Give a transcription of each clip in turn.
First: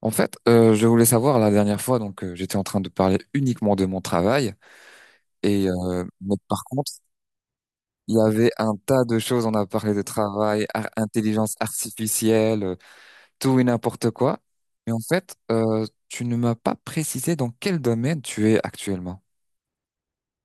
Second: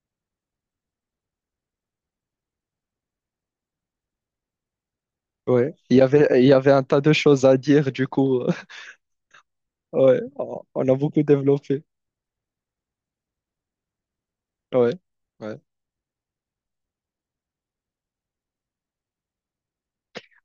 En fait, je voulais savoir la dernière fois, j'étais en train de parler uniquement de mon travail, et Ouais, il y euh, avait, mais il y par avait un contre, tas de choses à dire, du il y coup, avait un tas de choses. On a parlé de ouais, on travail, on a beaucoup intelligence développé. artificielle, tout et n'importe quoi. Mais Ouais, en fait, ouais. Tu ne m'as pas précisé dans quel domaine tu es actuellement.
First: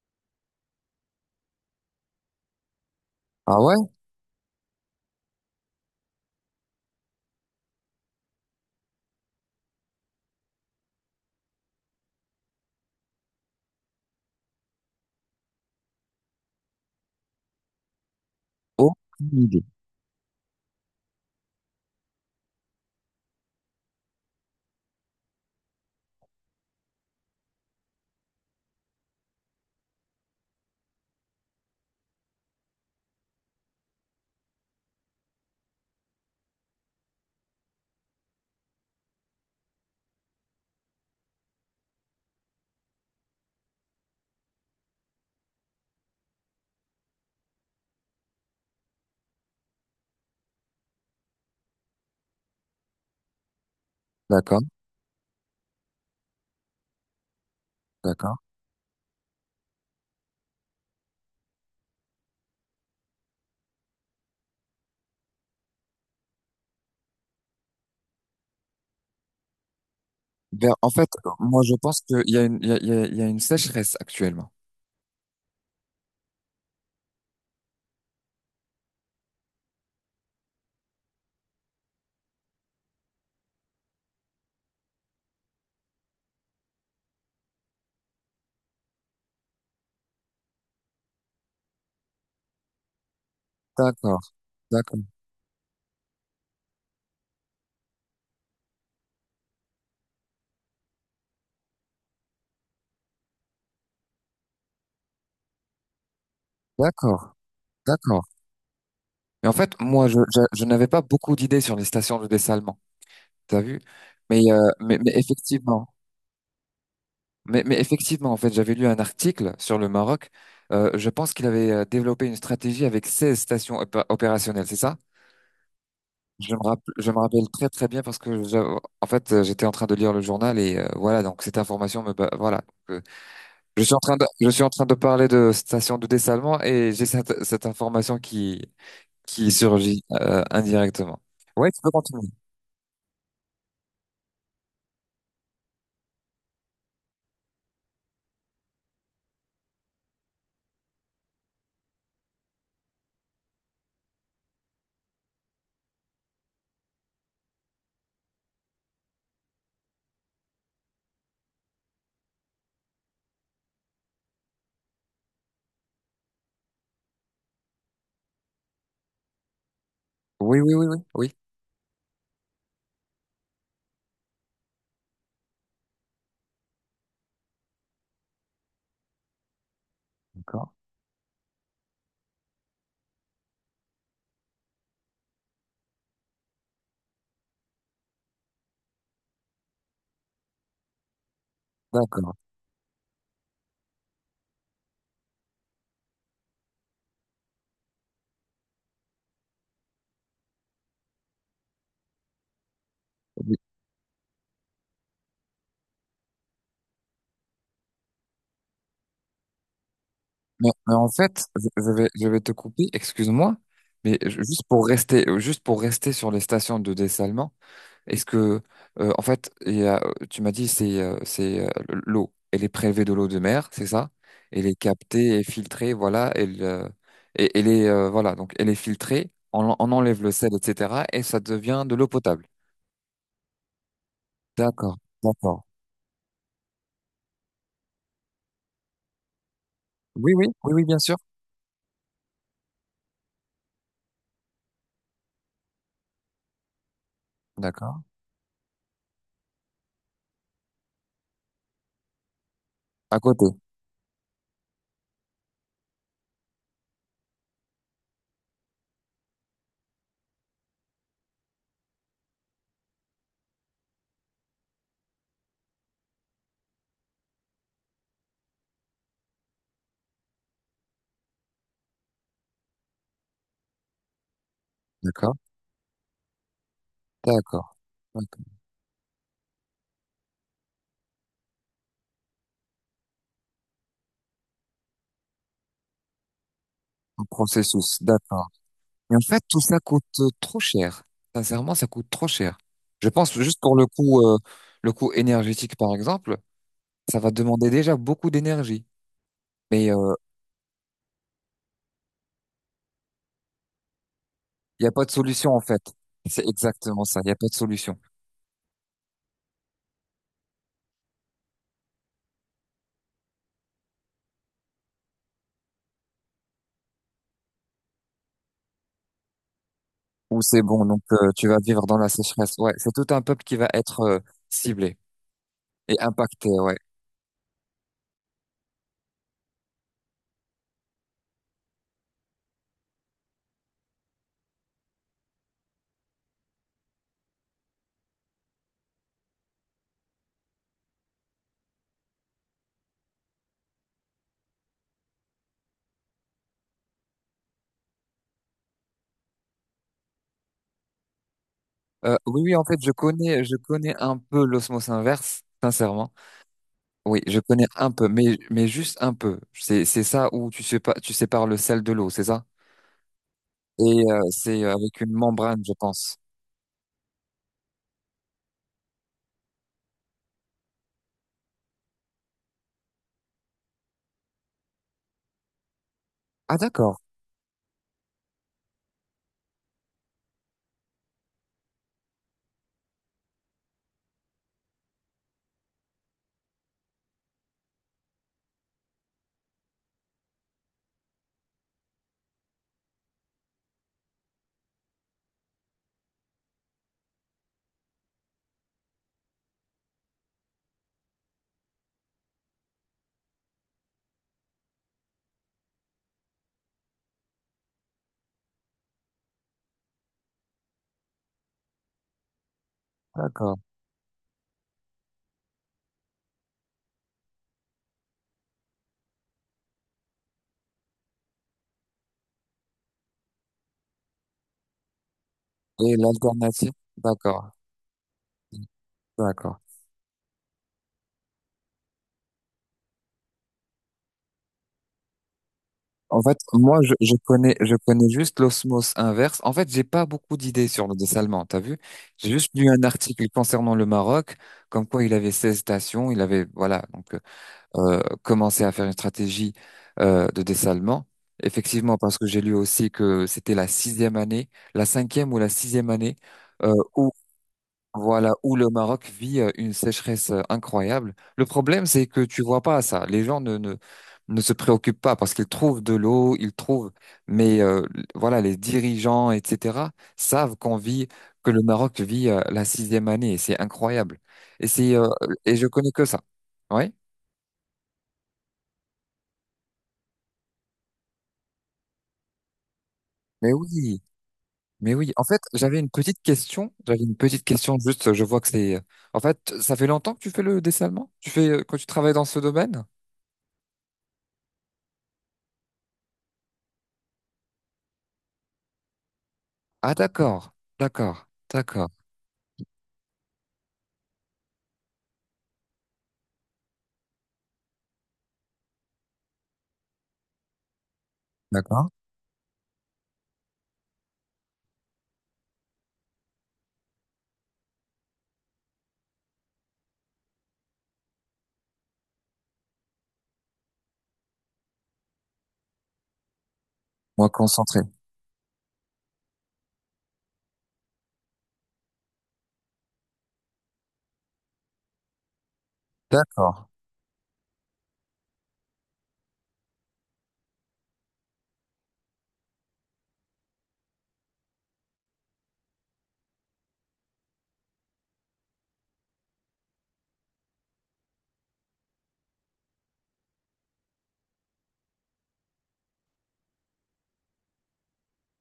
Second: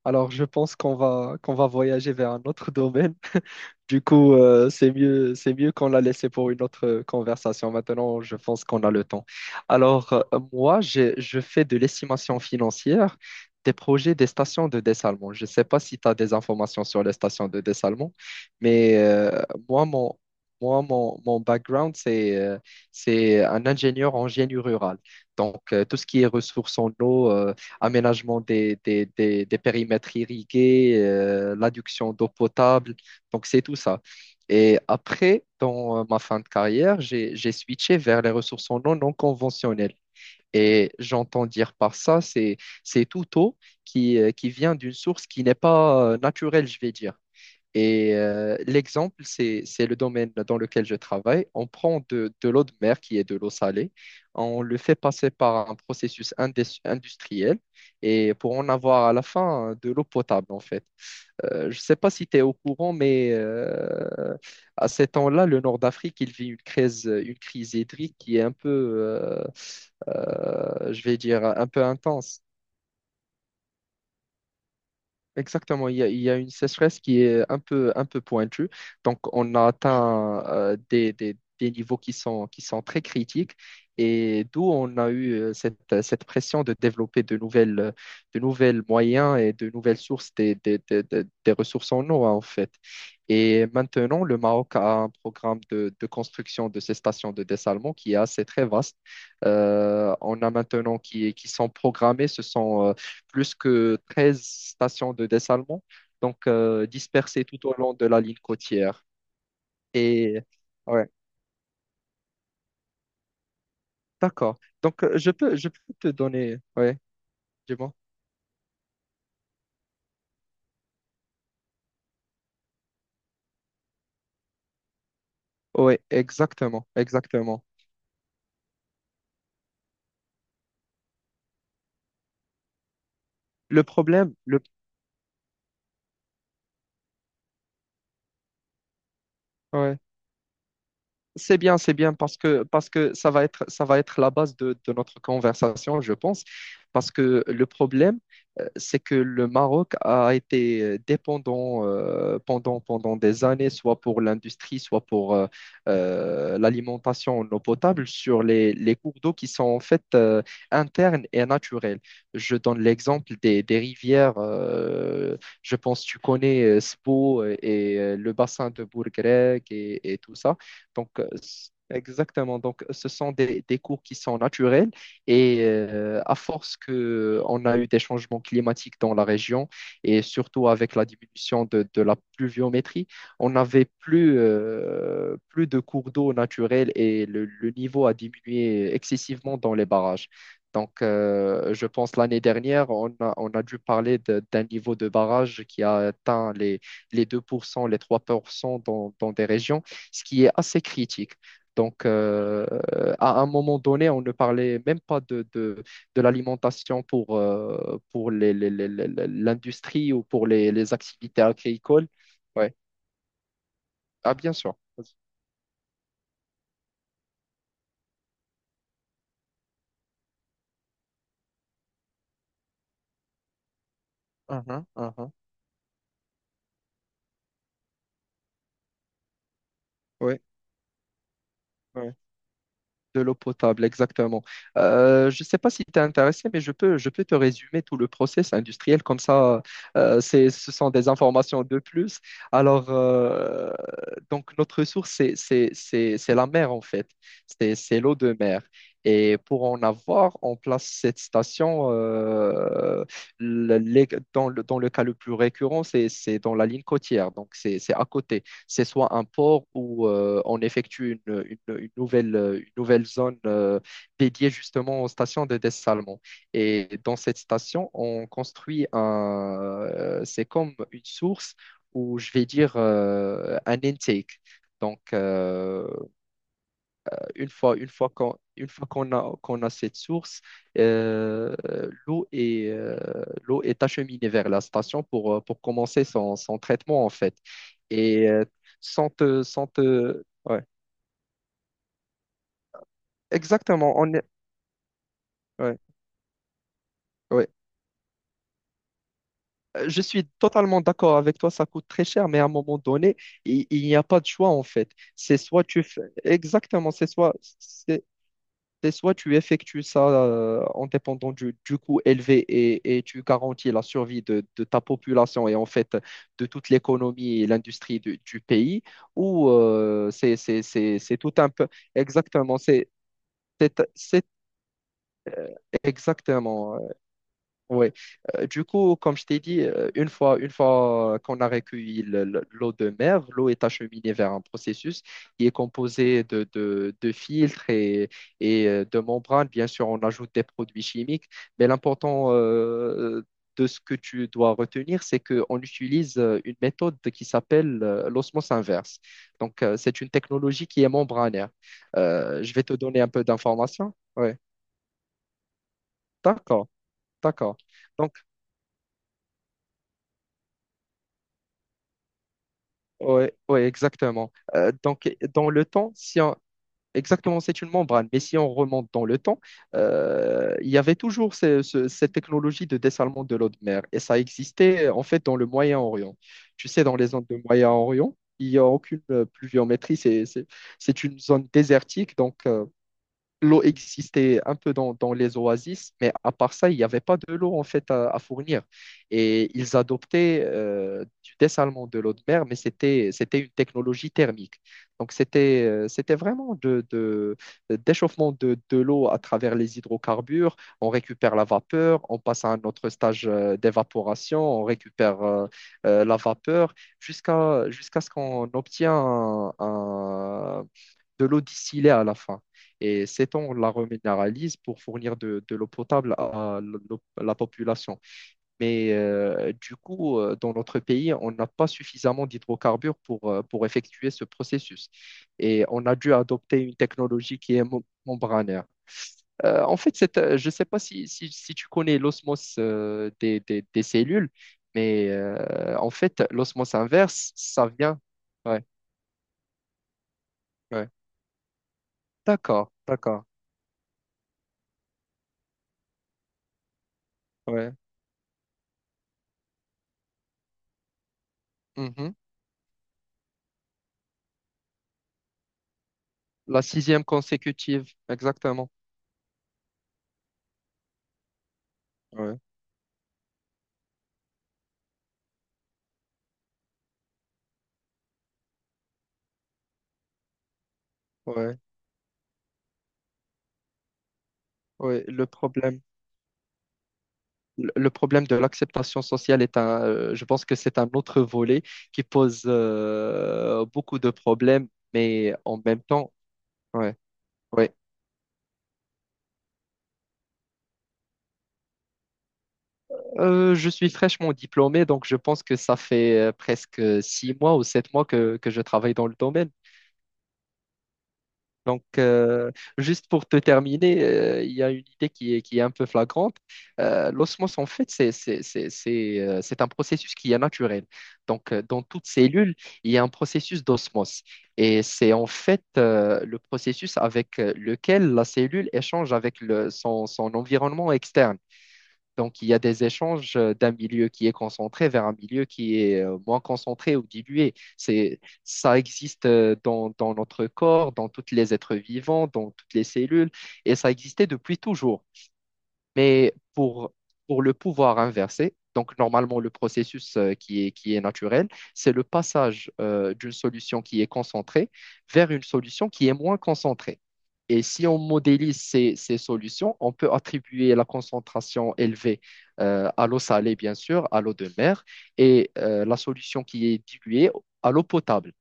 Alors, je pense qu'on va voyager vers un autre domaine. Ah ouais? Du coup, c'est mieux qu'on l'a laissé pour une autre conversation. Maintenant, je pense qu'on a le temps. Alors, moi, je fais de l'estimation financière des projets des stations de dessalement. Je ne sais pas si tu as des informations sur les stations de dessalement, mais Aucune idée. moi, mon, moi, mon background, c'est un ingénieur en génie rural. Donc, tout ce qui est ressources en eau, aménagement des périmètres irrigués, l'adduction d'eau potable donc, c'est tout ça. Et après, dans ma fin de carrière, j'ai switché vers les ressources en eau non conventionnelles. Et j'entends dire par ça, c'est tout eau qui vient d'une source qui n'est pas naturelle, je vais dire. Et l'exemple, c'est le domaine dans lequel je travaille. On prend de l'eau de mer, qui est de l'eau salée, on D'accord, le fait passer par un processus industriel et d'accord. pour en avoir à la fin de l'eau potable, en fait. Je ne sais pas si tu es au courant, mais à ces temps-là, le Nord d'Afrique, il vit une crise hydrique qui est un peu, Ben, en je fait, vais dire, moi un je peu pense qu'il y intense. a une, il y a, il y a il y a une sécheresse actuellement. Exactement, il y a une sécheresse qui est un peu pointue. Donc, on a atteint des niveaux qui sont très critiques et d'où on a eu cette pression de développer de nouvelles moyens et de nouvelles sources des ressources en eau, hein, en fait. Et maintenant, D'accord, le Maroc d'accord, a un programme de construction de ces stations de dessalement qui est assez très vaste. On a maintenant qui sont programmées, plus que 13 stations de dessalement, donc d'accord, dispersées tout au long de la d'accord. ligne côtière. Mais en fait, moi, Et je n'avais pas ouais, beaucoup d'idées sur les stations de dessalement. T'as vu? Mais, euh, d'accord. mais, Donc mais je peux, je effectivement, peux te donner, ouais, mais dis-moi. effectivement, en fait, j'avais lu un article sur le Maroc. Je pense qu'il avait développé une stratégie avec 16 stations opérationnelles, c'est ça? Ouais, exactement, Je me rappelle exactement. très très bien parce que j'étais en train de lire le journal et voilà, donc cette information voilà. Euh, Le problème, je suis en train de parler de stations de dessalement et j'ai cette information qui ouais. surgit indirectement. C'est Ouais, bien, tu peux c'est bien continuer. Parce que ça va être la base de notre conversation, je pense. Parce que le problème, c'est que le Maroc a été dépendant pendant des années, soit pour l'industrie, soit pour l'alimentation en eau potable, sur les cours d'eau qui sont en fait internes et naturels. Je donne l'exemple des rivières. Je pense que tu connais Spo et le bassin de Bourgrec et tout ça. Oui, oui, oui, oui, Donc, oui. Exactement. Donc, ce sont des cours qui sont naturels et à force que on a eu des changements climatiques dans la région et surtout D'accord. avec la diminution de la pluviométrie, on n'avait plus de cours d'eau naturels et le niveau a diminué excessivement dans les barrages. Donc, je pense D'accord. l'année dernière, on a dû parler d'un niveau de barrage qui a atteint les 2%, les 3% dans des régions ce qui est assez critique. Donc, à un Oui. moment donné, on ne parlait même pas de l'alimentation pour l'industrie ou pour les Mais en activités fait, agricoles. Je vais te Ouais. couper, excuse-moi, mais Ah, bien sûr. Vas-y. Juste pour rester sur les stations de dessalement, est-ce que, en fait, tu m'as dit, c'est l'eau, elle est prélevée de l'eau de mer, c'est ça? Elle est Mhm, mhm. captée et filtrée, voilà, elle est, voilà, donc elle est filtrée, on enlève le Ouais, sel, etc., et ça devient de l'eau ouais. potable. De l'eau potable, exactement. D'accord, Je ne sais d'accord. pas si tu es intéressé, mais je peux te résumer tout le process industriel. Comme ça, Oui, oui, ce oui, oui, sont bien des sûr. informations de plus. Alors, donc notre ressource, c'est la mer, en fait. C'est D'accord. l'eau de mer. Et pour en avoir, on place cette station À côté. le- les- dans le cas le plus récurrent, c'est dans la ligne côtière. Donc, c'est à côté c'est soit un port où on effectue une nouvelle zone dédiée justement aux stations de dessalement. Et dans cette station, on construit c'est comme une source ou je vais dire un intake. Donc, D'accord, d'accord. Une fois qu'on a cette source, euh, l'eau est, l'eau est acheminée vers la station pour commencer son traitement, en Un fait. processus, Et d'accord. sans Mais en te, fait, tout sans ça coûte te... trop Ouais. cher. Sincèrement, ça coûte trop cher. Je pense que juste pour Exactement, le coût énergétique, ouais, par exemple, ça va ouais. demander déjà beaucoup d'énergie. Euh, Mais Je euh, suis totalement d'accord avec toi, ça coûte très cher, mais à un moment donné, il n'y a pas de choix, en il n'y fait. a pas de C'est solution, en soit fait. tu fais... C'est Exactement, exactement ça, il n'y a pas de solution. c'est- c'est soit tu effectues ça en dépendant du coût élevé et tu garantis la survie de ta population et en fait de toute l'économie et l'industrie du pays, ou c'est Ou c'est- c'est bon, c'est- c'est tout tu un vas peu. vivre dans la sécheresse. Exactement, Ouais, c'est c'est tout un peuple qui va c'est- être c'est ciblé et impacté, ouais. exactement oui. Du coup, comme je t'ai dit, une fois qu'on a recueilli l'eau de mer, l'eau est acheminée vers un processus qui est composé de filtres et de membranes. Bien sûr, on ajoute des produits chimiques, mais l'important de ce que tu dois retenir, c'est qu'on utilise une méthode qui s'appelle l'osmose inverse. Donc, c'est une technologie qui est membranaire. Oui, Je oui, vais en te fait, donner un peu je connais d'informations. un Oui, peu l'osmose inverse, sincèrement. d'accord, Oui, je d'accord. connais un peu, mais juste un peu. C'est ça où tu sépares le sel de l'eau, c'est ça? Ouais, ouais, Et exactement. c'est Euh, avec une donc, dans membrane, le je temps, pense. si on- exactement, c'est une membrane, mais si on remonte dans le temps, il y avait toujours cette technologie de dessalement de l'eau de mer, et ça existait en fait dans le Moyen-Orient. Ah, Tu sais, dans d'accord, les zones de Moyen-Orient, il n'y a aucune pluviométrie, c'est une zone désertique, donc. L'eau existait un peu dans les oasis, mais à part ça, il n'y avait pas de l'eau en fait à fournir. Et ils adoptaient du dessalement de l'eau de mer, mais c'était une technologie thermique. Donc c'était vraiment d'échauffement de l'eau à travers les hydrocarbures. On récupère la vapeur, on passe à un autre stage d'évaporation, on récupère la vapeur jusqu'à ce qu'on obtient de l'eau distillée à la fin. Et cette eau, on d'accord. la reminéralise pour fournir de l'eau potable à la population. Mais du coup, dans notre pays, on n'a pas suffisamment d'hydrocarbures pour effectuer ce processus. Et on Et a dû adopter l'alternative? une technologie D'accord, qui est membranaire. d'accord. En fait, je ne sais pas si tu connais l'osmose des cellules, mais en En fait, fait, l'osmose moi, inverse, ça je vient. connais juste Ouais, l'osmose inverse. En fait, j'ai pas beaucoup d'idées sur ouais. le dessalement, t'as vu? J'ai juste lu D'accord, un d'accord. article concernant le Maroc, comme quoi il avait 16 stations, il avait, voilà. Donc, euh, Ouais. euh, commencer à faire une stratégie de dessalement. Effectivement, Mhm. parce que j'ai lu aussi que c'était la sixième année, la cinquième ou la sixième année La euh, sixième où consécutive, voilà où le exactement. Maroc vit une sécheresse incroyable. Le problème, c'est que Ouais, tu vois pas ça. Les gens ne se préoccupent pas parce qu'ils trouvent de l'eau, ils trouvent. Mais euh, voilà, les dirigeants, etc., savent qu'on vit que ouais, le Maroc vit la sixième année. Et c'est incroyable. Et c'est ouais. Le et je problème, connais que ça. Oui, le problème de l'acceptation sociale est un, je pense que c'est un autre volet qui pose mais beaucoup oui. de problèmes, Mais oui, en mais fait, en j'avais même une temps, petite question. ouais, J'avais une petite ouais. question, juste, je vois que c'est... En fait, ça fait longtemps que tu fais le dessin allemand? Tu fais, quand tu travailles dans ce domaine? Je suis fraîchement diplômé, donc je pense que ça fait presque 6 mois ou 7 mois que je travaille dans le domaine. Ah, d'accord, d'accord, Donc, d'accord, juste pour te terminer, il y a une idée qui est un peu flagrante. L'osmose, en fait, c'est un processus qui est naturel. Donc, dans d'accord. toute cellule, il y a un processus d'osmose. Et c'est en fait le processus avec lequel la cellule échange avec son environnement externe. Donc, il y a des échanges d'un milieu qui est concentré vers un milieu qui est moins concentré ou Moi, dilué. concentré. Ça existe dans notre corps, dans tous les êtres vivants, dans toutes les cellules, et ça existait depuis toujours. Mais D'accord, pour le pouvoir inversé, donc normalement le processus qui est naturel, c'est le passage d'une solution qui est concentrée vers une solution qui est moins concentrée. Et si on modélise ces solutions, on peut attribuer la concentration élevée à l'eau salée, bien sûr, à l'eau de mer, et la solution qui est diluée à l'eau potable.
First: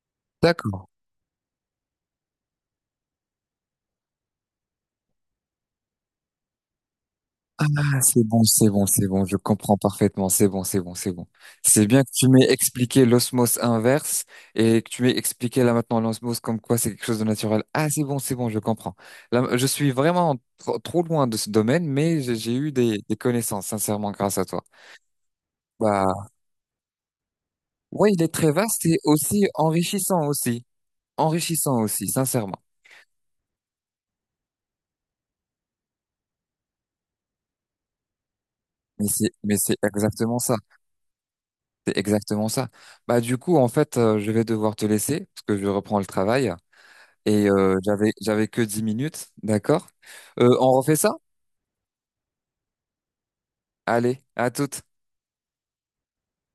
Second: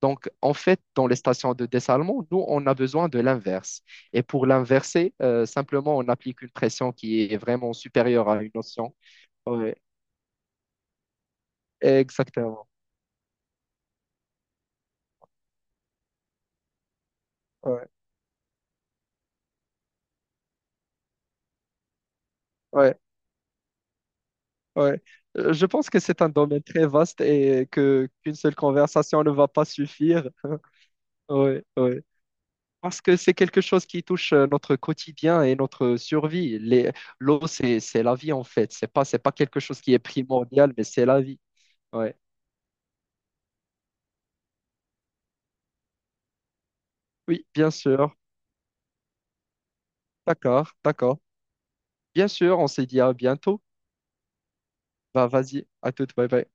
Donc, en fait, d'accord. dans les stations de dessalement, nous, on a besoin de l'inverse. Et pour l'inverser, simplement, on applique une pression qui est vraiment Ah, c'est supérieure bon, à une c'est bon, notion. c'est bon, je comprends Ouais, parfaitement, c'est bon, c'est bon, c'est bon. C'est bien que tu m'aies exactement. expliqué l'osmose inverse et que tu m'aies expliqué là maintenant l'osmose comme quoi c'est quelque chose de naturel. Ah, Ouais, c'est bon, je comprends. Là, je suis vraiment trop, trop loin de ce domaine, mais j'ai eu ouais, des connaissances, sincèrement, grâce à toi. ouais. Je pense que c'est un Bah, domaine très vaste et que ouais, il est qu'une très seule vaste et conversation ne aussi va pas enrichissant suffire. aussi. Ouais, Enrichissant ouais. aussi, sincèrement. Parce que c'est quelque chose qui touche notre quotidien et notre survie. L'eau, c'est la vie, en fait. C'est pas, c'est pas Mais quelque c'est chose qui est exactement ça. primordial, mais c'est la vie. C'est Ouais. exactement ça. Bah, du coup, en fait, je vais devoir te laisser parce que je reprends le travail. Oui, Et bien sûr. j'avais que 10 minutes, d'accord? On D'accord, refait ça? d'accord. Bien sûr, on se dit à bientôt. Allez, à toutes. Bah, vas-y, à toute, bye bye.